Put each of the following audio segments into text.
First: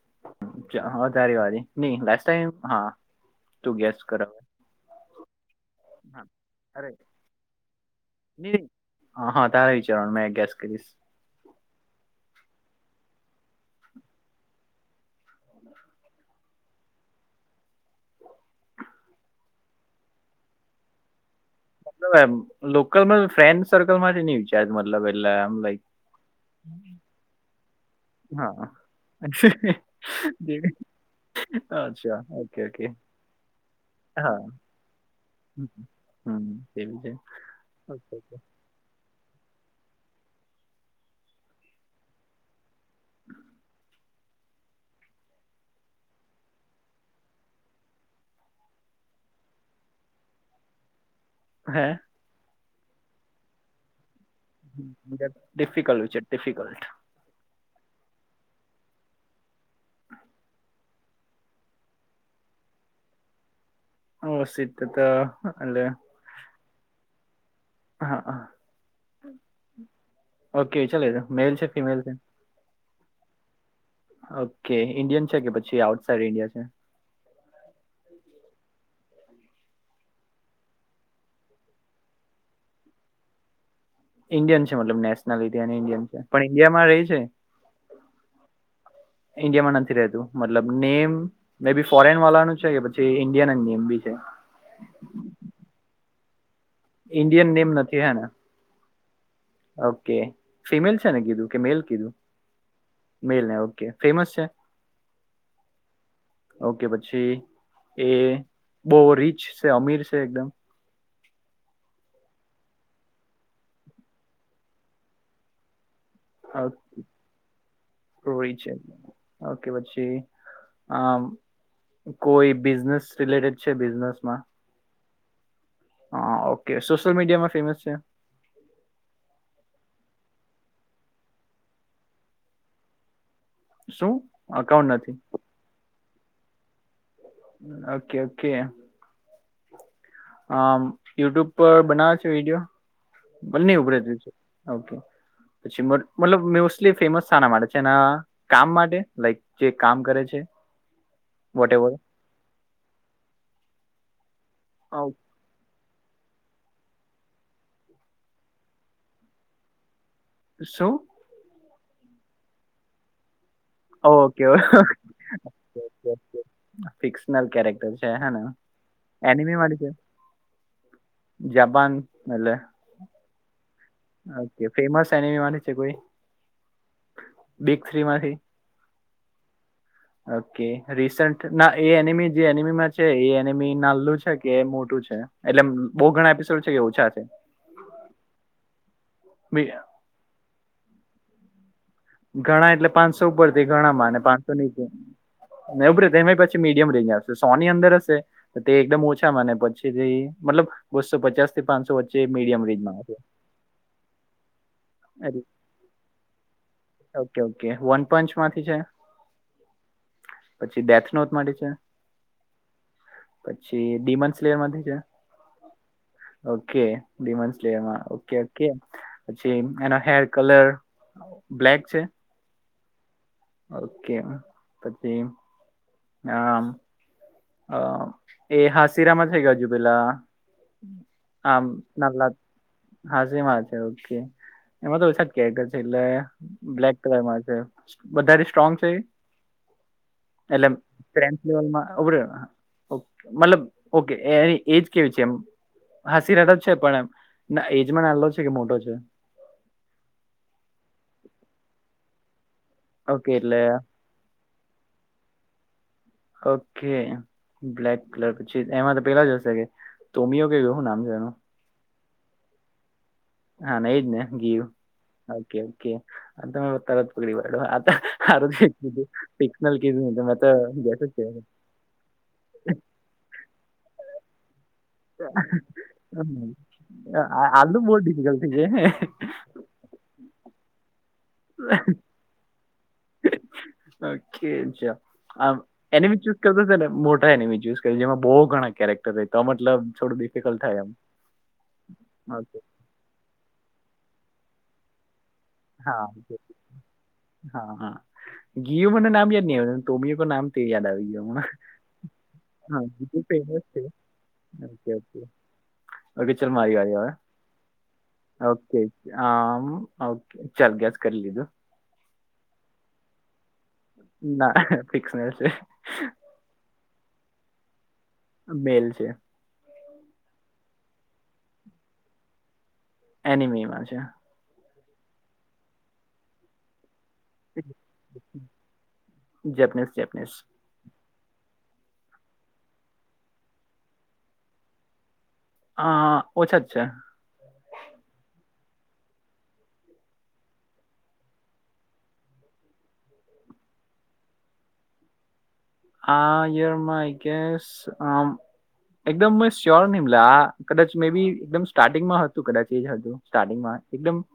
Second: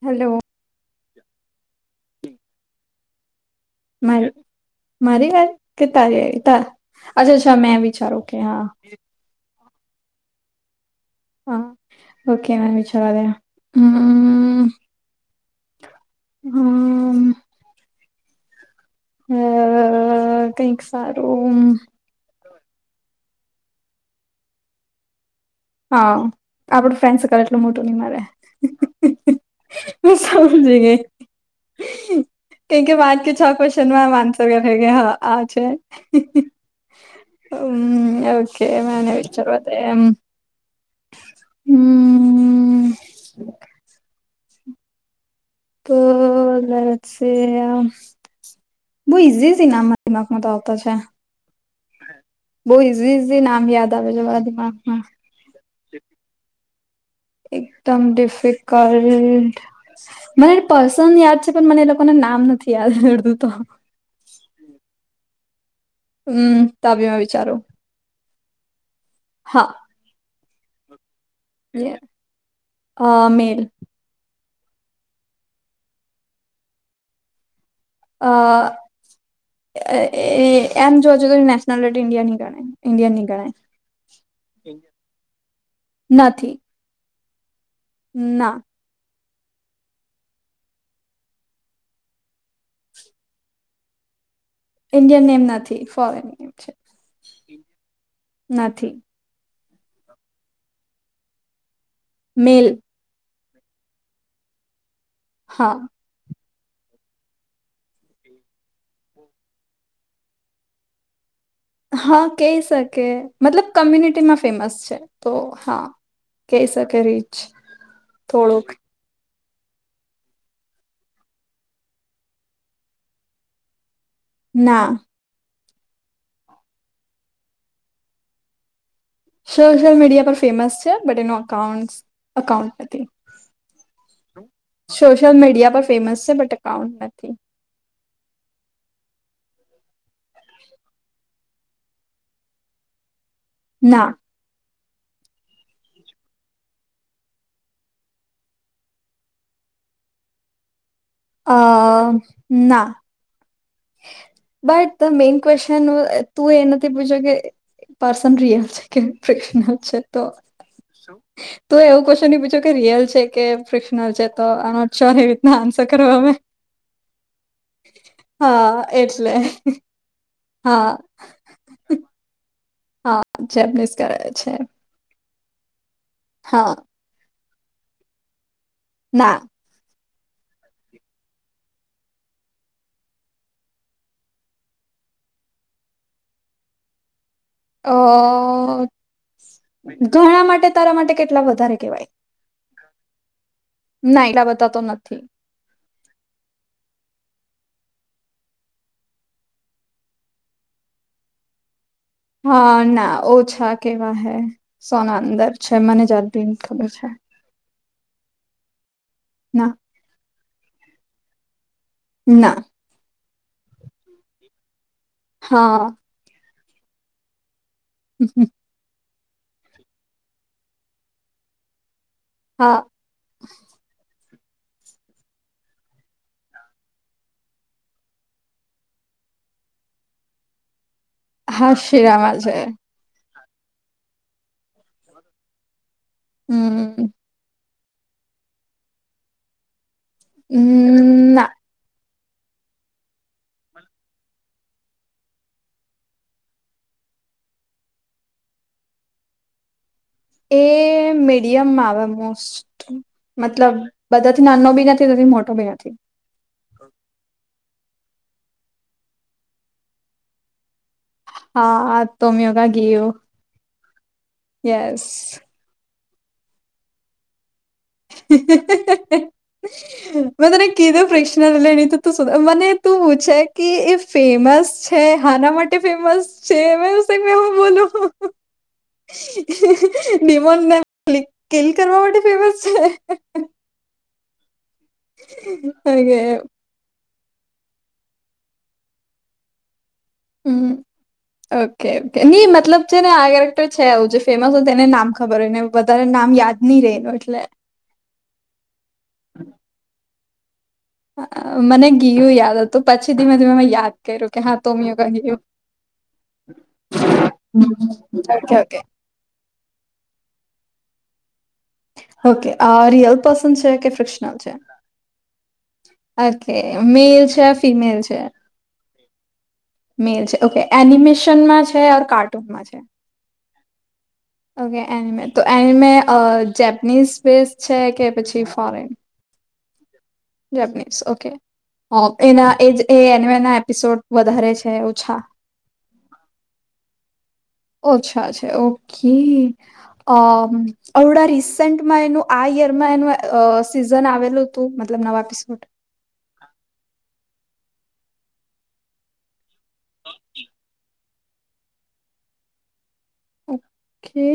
Hello. જ હવે તારી વારી નહી લાસ ટાઈમ હા. તું ગેસ કર મારી. હવે મારી વારી કે તારી ત અરે અચ્છા અચ્છા મેં વિચારો કે હા. હા હા તારે વિચારવાનું મે ગૈસ કરીશ. હા ઓકે ના વિચારે હ. હ [unintelligible] હમ. અ કઈક સારું. લબ એમ લોકલમાં ફ્રેન્ડ સર્કલમાંથી ની વિચાર મતલબ એટલે એમ લાઈક હા આપણુ ફ્રેન્ડ સર્કલ. એટલો મોટો નહી મારે હા મેં જે- સમજી ગ‌ઇ. અચ્છા ઓકે કે ઓકે કે વાત કે છ ક્વેશ્ચન માં હા આન્સર થ‌ઇ ગયા હા. આ છે હમ એવું છે ઓકે અમ અ ઓકે કે મને વિચારવ એમ. હમ્મ. તો લછે આ. બહુ ઈઝી જ ઇનામ દિમાગમાં તો આવતો છે. હે? બવ ઇઝી ઇઝી નામ યાદ આવે જવા ડિફિકલ્ટ વિચ ડિફિકલ્ટ. એકદમ ડિફિકલ્ટ. મને પર્સન યાદ છે પણ મને એ લોકોને નામ નથી યાદ રડતું તો. હરશીત તો તા આલ્યા. હમ્મ, તાબીમાં વિચારો. હા હા. હા. ઓકે ચલે, મેલ છે ફિમેલ છે? મેલ ઓકે ઇન્ડિયન છે કે પછી આઉટ સાઇડ ઇન્ડિયા છે? અ એ એમ જોવા છો નેશનલ આર્ટ ઇન્ડિયા ની ગણાય ઇન્ડિયા ની ગણાય. ઈન્ડિયન છે મતલબ નેશનલિટી અને ઇન્ડિયન છે પણ નથી ઈન્ડિયામાં રહે છે? ના. ઇન્ડિયામાં નથી રહેતું મતલબ નેમ? મે બી ફોરેન વાળાનું છે કે પછી ઇન્ડિયન એમ બી છે? ઇન્ડિયન નેમ નથી ફોરેન નેમ છે. ઈન્ડિયન નેમ નથી હેને? નથી ઓકે ફિમેલ છે ને કીધું કે મેલ કીધું? મેલ. મેલને ઓકે ફેમસ છે? હા. ઓકે પછી એ બવ રીચ છે અમીર છે એકદમ? હા કહી શકે, મતલબ કમ્યુનિટીમાં ફેમસ છે તો હા. કઈ શકે રીચ રીચ થોડુંક. છે ઓકે પછી આ કોઈ બિઝનેસ રિલેટેડ છે બિઝનેસ માં? ના. હા ઓકે સોશિયલ મીડિયા માં ફેમસ છે? સોશિયલ મીડિયા પર ફેમસ છે બટ એનું અકાઉન્ટ અકાઉન્ટ નથી. શું અકાઉન્ટ નથી સોશિયલ મીડિયા પર ફેમસ છે બટ અકાઉન્ટ નથી. Okay okay. આ યુટ્યુબ પર બનાવે છે વિડીયો બંને ઉપરે ના છે? ઓકે પછી મતલબ મોસ્ટલી ફેમસ શાના માટે છેને આ કામ માટે, લાઈક જે કામ કરે છે? અ વોટ એવર ના. બટ ધ મેઈન ક્વેશ્ચન તું એ નથી પૂછ્યો કે પર્સન રિયલ છે કે પ્રશનલ છે તો શું? તો એવું કશુ ની પૂછું કે રિયલ છે કે ફિકશનલ છે ઓકે તો આઈમ નોટ શ્યોર એવી રીતના આન્સર કરયો અમે ફિક્શનલ કેરેક્ટર છે હેને. હા એટલે એનિમીળી છે? હા જપાન મેલે? હા ચેપનીઝ કરે છે. ફેમસ એનીમી માને છે કોઈ? હા બીગ થ્રી માંથી ના ઓકે રિસન્ટ ના એ એનિમી જે એનિમીમાં છે એ એનિમી નાલું છે કે મોટું છે? એટલે બહુ ઘણા એપિસોડ છે કે ઓછા છે? અ બે અ ઘણા માટે તારા માટે કેટલા વધારે કેવાય? ઘણા એટલે પાંચસો ઉપર તે ઘણા માને ના એટલા પાંચસો બધા તો નીચે નથી. ને ઉભરે તેમાં એ પાછી મીડિયમ રેન્જ આવશે સોની અંદર હશે તો તે એકદમ ઓછા માંને પછીથી મતલબ બસો પચાસથી પાંચસો વચ્ચે મીડિયમ હા રેન્જમાં ના આવશે. ઓછા કેવા હે સોના અરે અંદર છે મને જાતીને ખબર છે. ઓકે ઓકે વનપંચ માંથી છે? ના પછી ડેથનોથ માંથી છે? ના પછી ડીમન્સલેર માંથી છે? હા ઓકે ડિમન્સલેરમાં ઓકે ઓકે. પછી એના હેર કલર બ્લેક છે? હા ઓકે પછી આમ અ એ હાસીરામાં છે કે હજુ પેલા આમ હા નલા શિરામાં છે હાસીમાં છે ઓકે એમાં તો ઓછા જ કેરેક્ટર છે એટલે બ્લેક હમ કલરમાં છે. વધારે સ્ટ્રોંગ છે એ એટલે ક્રેન્સ ના લેવલમાં ઉભ રે ઓકે મતલબ ઓકે એ એ એજ કેવું છે એમ હાસીરા તો છે પણ એમ ના એજમાં નાલો છે કે મોટો છે? એ મીડિયમમાં આવે મોસ્ટ ઓકે એટલે મતલબ બધાથી નાનો બી નથી નથી મોટો બી નથી. ઓકે બ્લેક કલર પછી એમાં તો પેલા જ હશે કે તોમીઓ કે હું નામ છે એનું? હા આ તોમ્યોગ આ ગીયો. હા ને એજ ને ગીયું યસ ઓકે ઓકે અને તમે તરત પકડી પાડો આત મેં કીધું નહીં તો મેં તો તને ગેસ જ કીધું [inaudible] તું કર્યો શું થાય મને તું પૂછે કે એ ફેમસ હે હાના માટે ફેમસ છે મેવુ સેમ એવું બોલું. ડીમોન નાલ ઓલી કીલ કરવા માટે ફેમસ છે? ઓકે ચલ આમ ઓકે એનીમી ચુઝ હમ કરતા તાને મોટા એનીમી જ્યૂસ કે જેમાં બહુ ઘણા કેરેક્ટર રેતા હોય મતલબ છોડ દે હમ હમ ઓકે કે ની ઓકે મતલબ છે ને આ કેરેક્ટર છે આવું જે ફેમસ હોય તેને નામ ખબર હોય ને વધારે નામ યાદ ની રે એનું એટલે હહ હા ગી મને નામ યાદ ન આવે તમીઓર નામ તે યાદ આવે. ફ મને ગીયું યાદ ઓ હતું પછી ધીમે ધીમે મેં યાદ કર્યું કે હા તોમિયો ગયું [unintelligible] ઓકે ચલ મારી વારી હવે ઓકે આમ ઓકે ચલ ગેસ કર લીધું. ઓકે અ રિયલ પર્સન છે? કે ફ્રિક્શનલ છે ના ફિક્સનલ છે. ઓકે મેલ છે ફિમેલ છે. મેલ છે. મેલ છે ઓકે એનિમેશનમાં છેર કાર્ટૂનમાં છે. એનિમીમાં છે. ઓકે એની મે તો એની મે જેપનીઝ છે કે પછી foreign Japanese Japanese Japanese okay. એના એજ એનેના એપિસોડ વધારે છે ઓછા. હ ઓછા જ છે. અચ્છા અચ્છા ઓકે. અ અડા રિસેન્ટમાં એનું આ યરમાં એનું અ સીઝન આવેલું. તું મતલબ નવા એપિસોડ. આયરમાં ગેસ આમ. એકદમ મે શ્યોર નિનીમલા કદાચ મે બી એકદમ સ્ટાર્ટિંગમાં હતું કદાચ એજ હતું સ્ટાર્ટિંગમાં એકદમ. ઓકે.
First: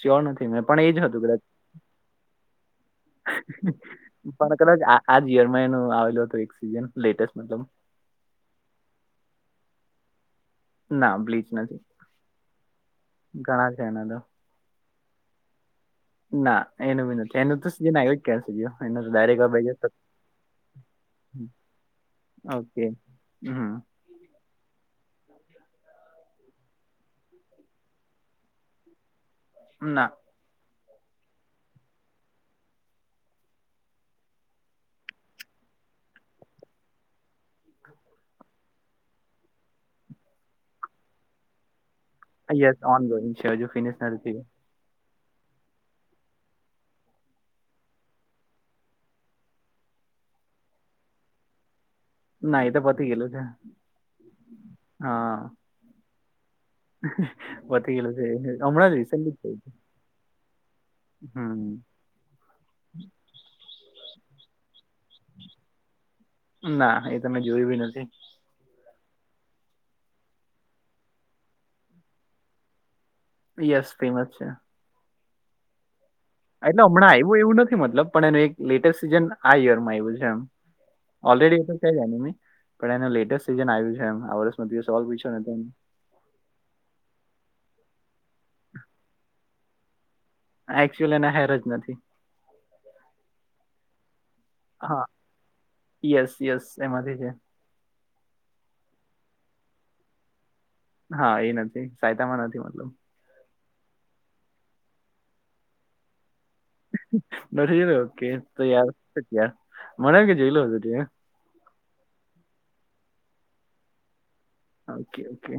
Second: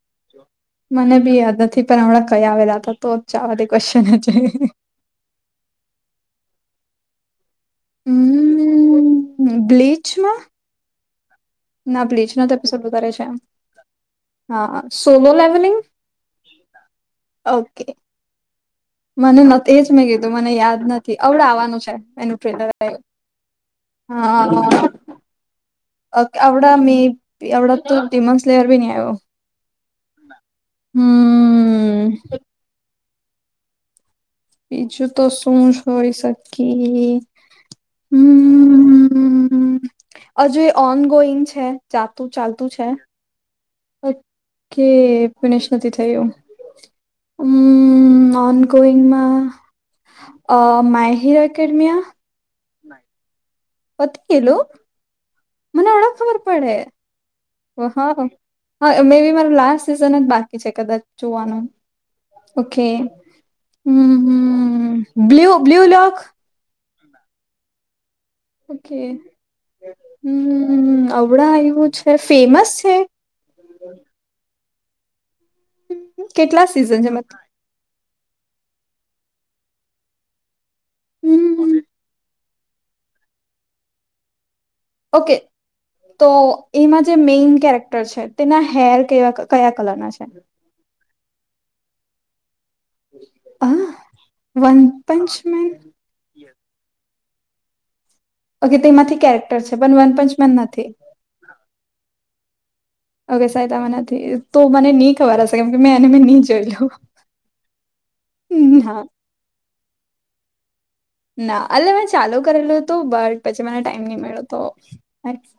શ્યોર નથી મેં પણ એજ મને હતું બી કદાચ યાદ નથી પણ હમણાં કયા આવેલા હતા તો જવા દે ક્વેશ્ચન જ. પણ કદાચ આ યર માં એનું આવેલું હતું એક સીઝન લેટેસ્ટ મતલબ હમ બ્લીચમાં. ના બ્લીચ નથી. ના બ્લીચ ના તો એપિસોડ કરારે છે એમ ઘણા છે એના તો હા સોલો લેબલિંગ. ના એનું બી નથી એનું તો ઓકે સીઝન આવ્યું જ ક્યાં સુધી એનું તો મને ડાયરેક્ટ નથીજ હવે મેં કીધું મને યાદ નથી. અવડ આવવાનું છે એનું ટ્રેલર ઓકે હમ હા. અ આવડા મે એવડ તો ડમન્સ લેયર બી ન આવીયો. ના. હમ. બીજું તો શું હોઈ શકે. હ હજુ એ ઓન ગોઈંગ છે. ચાતું ચા. યસ ઓન ગોઈંગ છે જો ફિનિશ નથી. કે પણેશ નથી થયુ. હમ ઓન ઓનગોવિંગમાં. અ મા હિર અકેડમિયા ના એ તો પતી ગેયેલુ છે. હોત ગેલું હા મને ઓવડો ખબર પડે. પતી ગેયેલુ છે હા એ. હા મે બી મારે લાસ્ટ સિઝન જ બાકી છે કદાચ જોવાનો. હમ ઓકે હ હ બ્લુ બ્લુ લોક. ના એ તમે જોયું બી નથી. ઓકે હમ અવડા આવું છે ફેમસ છે. યસ ફેમસ છે. કેટલા એટલે સિઝન હમણાં છે આવ્યું એવું નથી મતલબ પણ એનું એક લેટેસ્ટ સીઝન આ યર માં આવ્યું છે એમ ઓલરેડી એ હમ તો ક જાય પણ એનું લેટેસ્ટ સીઝન આવ્યું છે એમ આ વર્ષ દિવસ. ડોલ પીછે ઓકે ને તે. તો એમાં જે મેઈન કેરેક્ટર છે તેના હેર કયા કલરના છે. એકક્ચુઅલી એ ના હેર જ નથી. આ વન પંચમેન. તે યસ યસ એમાંથી છે. ઓકે તેમાંથી કેરેક્ટર છે પણ વનપંચમેન નથી. હા એ નથી સાયતામાં નથી મતલબ. ઓકે સયતામાં નથીથી તો મને નહી ખબર હશે કેમ કે મેં એને મેં નહી જોય લ્યું. નથી જ ઓકે તો યાર ના મને કે જેયલું તો છે ત્યાં. ના અલે મેં ચાલુ કરેલું હતું બટ પછી મને ટાઈમ નહી મળ્યો. તો ઓકે ઓકે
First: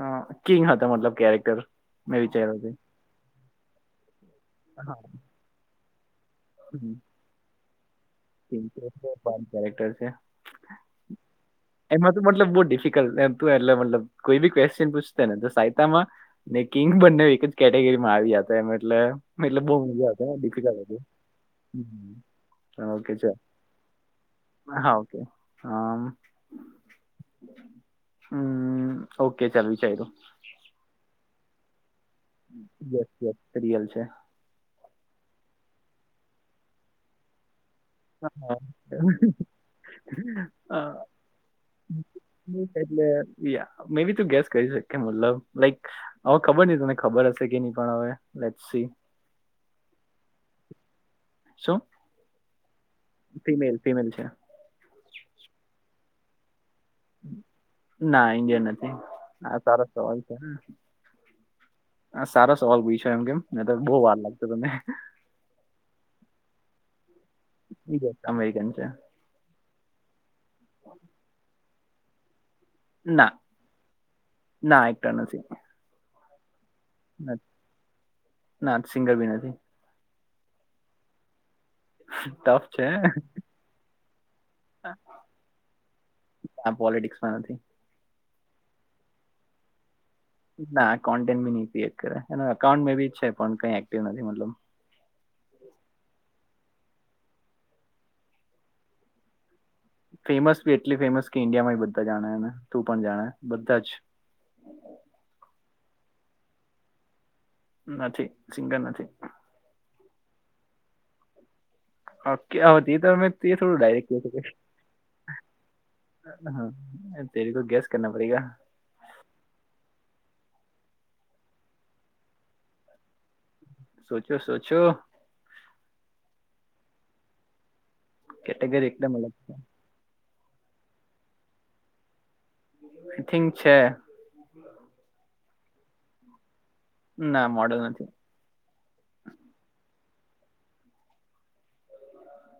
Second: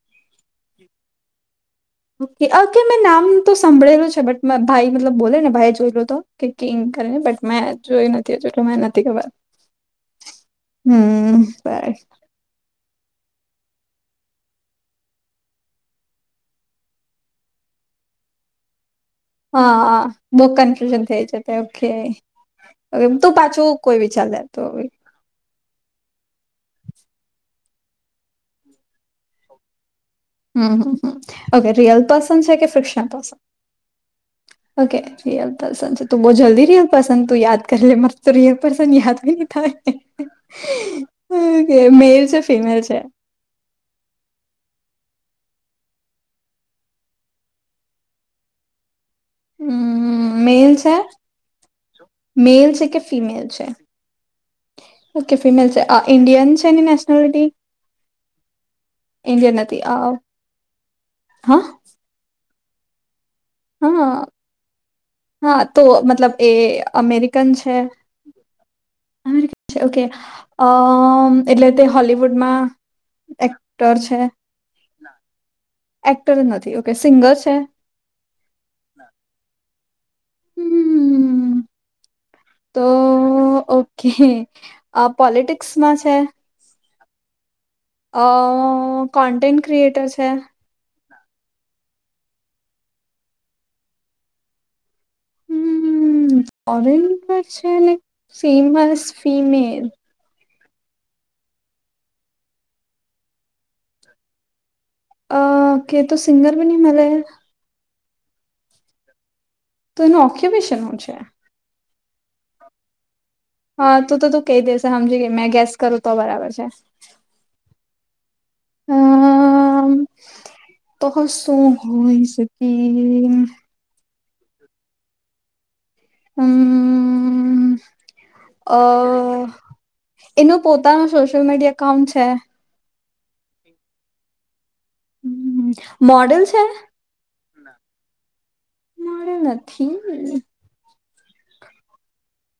અહ કિંગ હતા મતલબ કેરેક્ટર. મેં ઓકે વિચાર્યું હતું ઓકે મેં નામ તો સંભળેલું છે બટ ભાઈ હા મતલબ બોલે ને ભાઈ જોયેલું તો. કેકિંગ કરી બટ મેં જોય ન તેજ કેને ટીંકર નથી છે, ખબર. બાર કેરેક્ટર છે હમ્મ બે એમાં તો મતલબ બહુ ડિફિકલ્ટ તું એટલે મતલબ કોઈ બી ક્વેશ્ચન પૂછને તો સાયતામાં ને કિંગ બંને એક જ કેટેગરીમાં આવી્યા હતા એમ એટલે મતલબ બહુ હા મજા આવતો બહુ દેખી આ બધું. કન્ફ્યુઝન થઈ જતે ઓકે હા, ઓકે તું ચાલ. પાછું કોઈ વિચાર લે તો હા ઓકે હમ્મ. હમ્મ, ઓકે ચાલ વિચાર્યું. હમ્મ, ઓકે રિયલ પર્સન છે કે fiction yes person? Yes real છે ઓકે રિયલ પસંદ છે તું બહુ જલ્દી રિયલ પસંદ તું યાદ કરી લે એમાં સ્રિયલ હા. પરસન યાદ બી નહી થાય. અ, કે મેલ છે ફિમેલ છે? બિયાં મે બી તું ગેસ કરી શકી મતલબ લાઈક હવે ખબર નહીં તમને ખબર હશે કે નહી પણ હવે લેસ્ટ સી. હમ્મ, મેલ છે? શું મેલ છે કે, ફિમલ છે? ફિમેલ ફિમેલ છે ઓકે ફિમેલ છે આ ઇન્ડયન્ છે એની નેસ ના ઇન્ડિયન નથી. આ ઇન્ડિયન નથી સારો અ સવાલ છે. હા આ સારો સવાલ પૂછયો એમ કેમ. ને તો બહુ હા વાર લાગતો તમે હા તો મતલબ એ અમેરિકન છે. અમેરિકન છે. અને ઓકે અહ એટલે તે હોલિવુડમાં ના ના એકટર નથી. એક્ટર એ નથી ઓકે સિંગર છે? ના સિંગર બી નથી. હમ્મ. ટફ છે. કે આ પોલિટિક્સમાં છે? આ પોલિટિક્સ માં નથી. અહ કોન્ટન્ટેન્ટ ક્રિએટર છે? ના આ કોન્ટેન્ટ નહીંકરે અને એકાઉન્ટ બી જ છે કઈ એક્ટિવ નથી મતલબ. હમ્મ, ફોરેન માં છે ને ફેમસ ફિમેલ. ફેમસ બી એટલી ફેમસ કે ઇન્ડિયામાં બી બધા જાણે એ તું પણ જાણે બધા જ. અહ કે તું સિંગર બી નહીં મલે. નથી સિંગર નથી. તો એનું ઓક્યુપેશન હું છે? ઓ ક્યા હોતી તી તમે તે થોડું હા ડાયરેક્ટ હો તો તું છે. કહી દેશે સમજી ગઈ મેં ગેસ કરું તો બરાબર છે હા તેરીકો ગેસ કરના પડેગા. હમ્મ, તો હું શું હોય સકી? સોચો સોચો. હમ્મ, કેટેગરી એકદમ અલગ અહ છે એનો પોતાનો સોશિયલ મીડિયા એકાઉન્ટ છે? થિંક છે. [unintelligible] હમ્મ, મોડેલ છે? ના મોડલ નથી. મળ્યું નથી મેં.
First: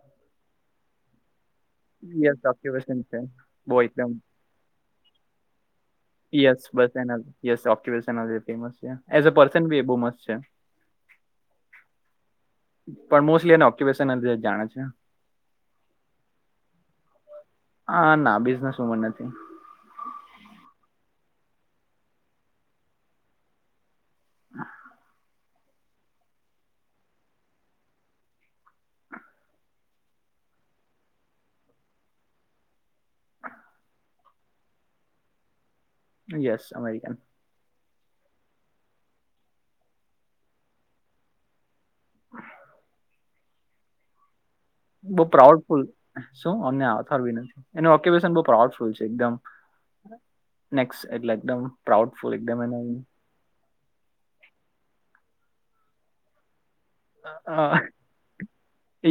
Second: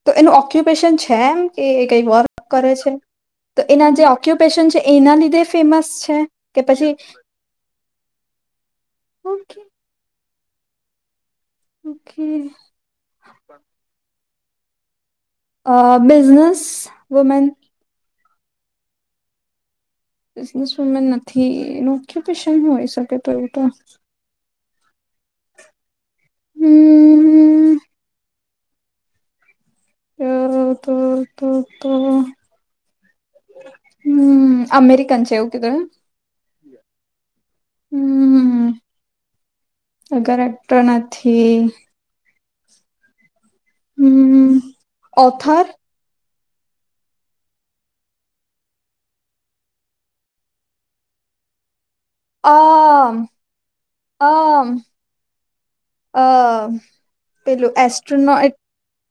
તો એનું ઓક્યુપેશન છે એમ કે એ કઈ નથી યસ વર્ક કરે છે ઓક્યુપેશન તો બો એના જે એકદમ ઓક્યુ પેશન છે એના લીધ ફેમસ છે. કે યસ પછી બસ એના યસ એક્યુપેશન ફેમસ છે એઝ અ ઓકે પર્સન બી એ બહુ મસ્ત છે. ઓકે. પણ મોસ્ટલી એને ઓક્યુપેશન જ જાણે છે. આ બિઝનેસ વુમેન આ ના બિઝનેસ વુમેન નથી. બિઝનેસ વુમેન નથી એનું ઓક્યુપેશન હોય શકે તો એવું તો. હા. હમ્મ હમ્મ. આ તો તો તો હમ્મ અમેરિકન છેે એવું કીધું હે. Yes American. હમ્મ અગર [unintelligible] નથી. [inaudible] હમ્મ. બો પ્રાઉડ ફૂલ શું અને આથાર બી નથી એનું ઓક્યુેશન બો પ્રાઉડ ફૂલ છે એકદમ નેક્સ્ટ એટલે એકદમ પ્રાઉડફુલ એકદમ એનું આમ આમ આ પેલું એસ્ટ્રોનોટ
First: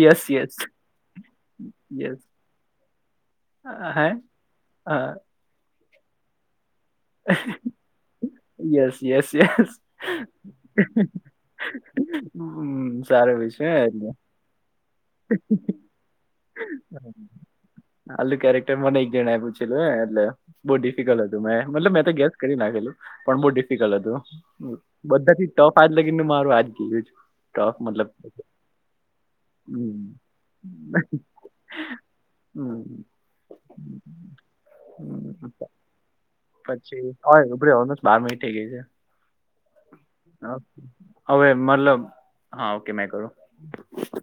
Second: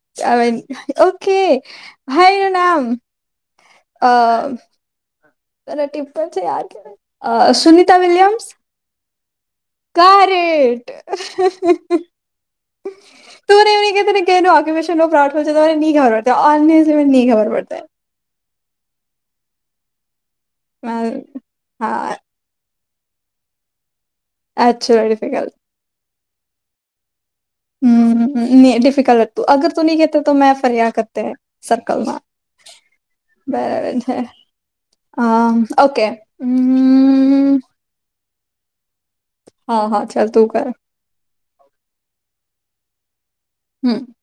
યસ યસ [unintelligible] ઓકે ભાઈનું નામ આ હાય આ અને ટીમ્પલા છે યાર શું કહેવાય આ Sunita Williams. Yes yes yes. કરેટ [unintelligible] હમ્મ સારું ભી છે તુંને એમ નહી એટલે. કે એનું ઓક્યુપેશન નો પ્રાઉડફુલ છે તો મને ની ખબર પડતે [unintelligible] મે ની ખબર પડતે. હાલું કેરેક્ટર મને એક જણા એ પૂછેલું હે એટલે બહુ ડિફિકલ્ટ હતું પડતી મેં મતલબ મે તો હા ગેસ્ટ કરી નાખેલું પણ બહુ ડિફિકલ્ટ હતું એકચુઅલી બધા થી ડિફિકલ્ટ ટફ આજ લાગી નું મારું આજ ગયું. ટફ મતલબ હમ્મ હામ ની ડિફિકલ્ટ હતું. તો અગર તું નહી હમ કેતા તો મેં ફરિયા કરતે હે સર્કલમાં. હમ બરાબર છે આ ઓકે પછી ઓય હમ્મ. ઉભી રે ઓલમોસ્ટ બાર મિનિટ થઈ ગઈ છે હા હા ચાલ તું કર [unintelligible] હવે મતલબ હા ઓકે મેં કરું. હામ.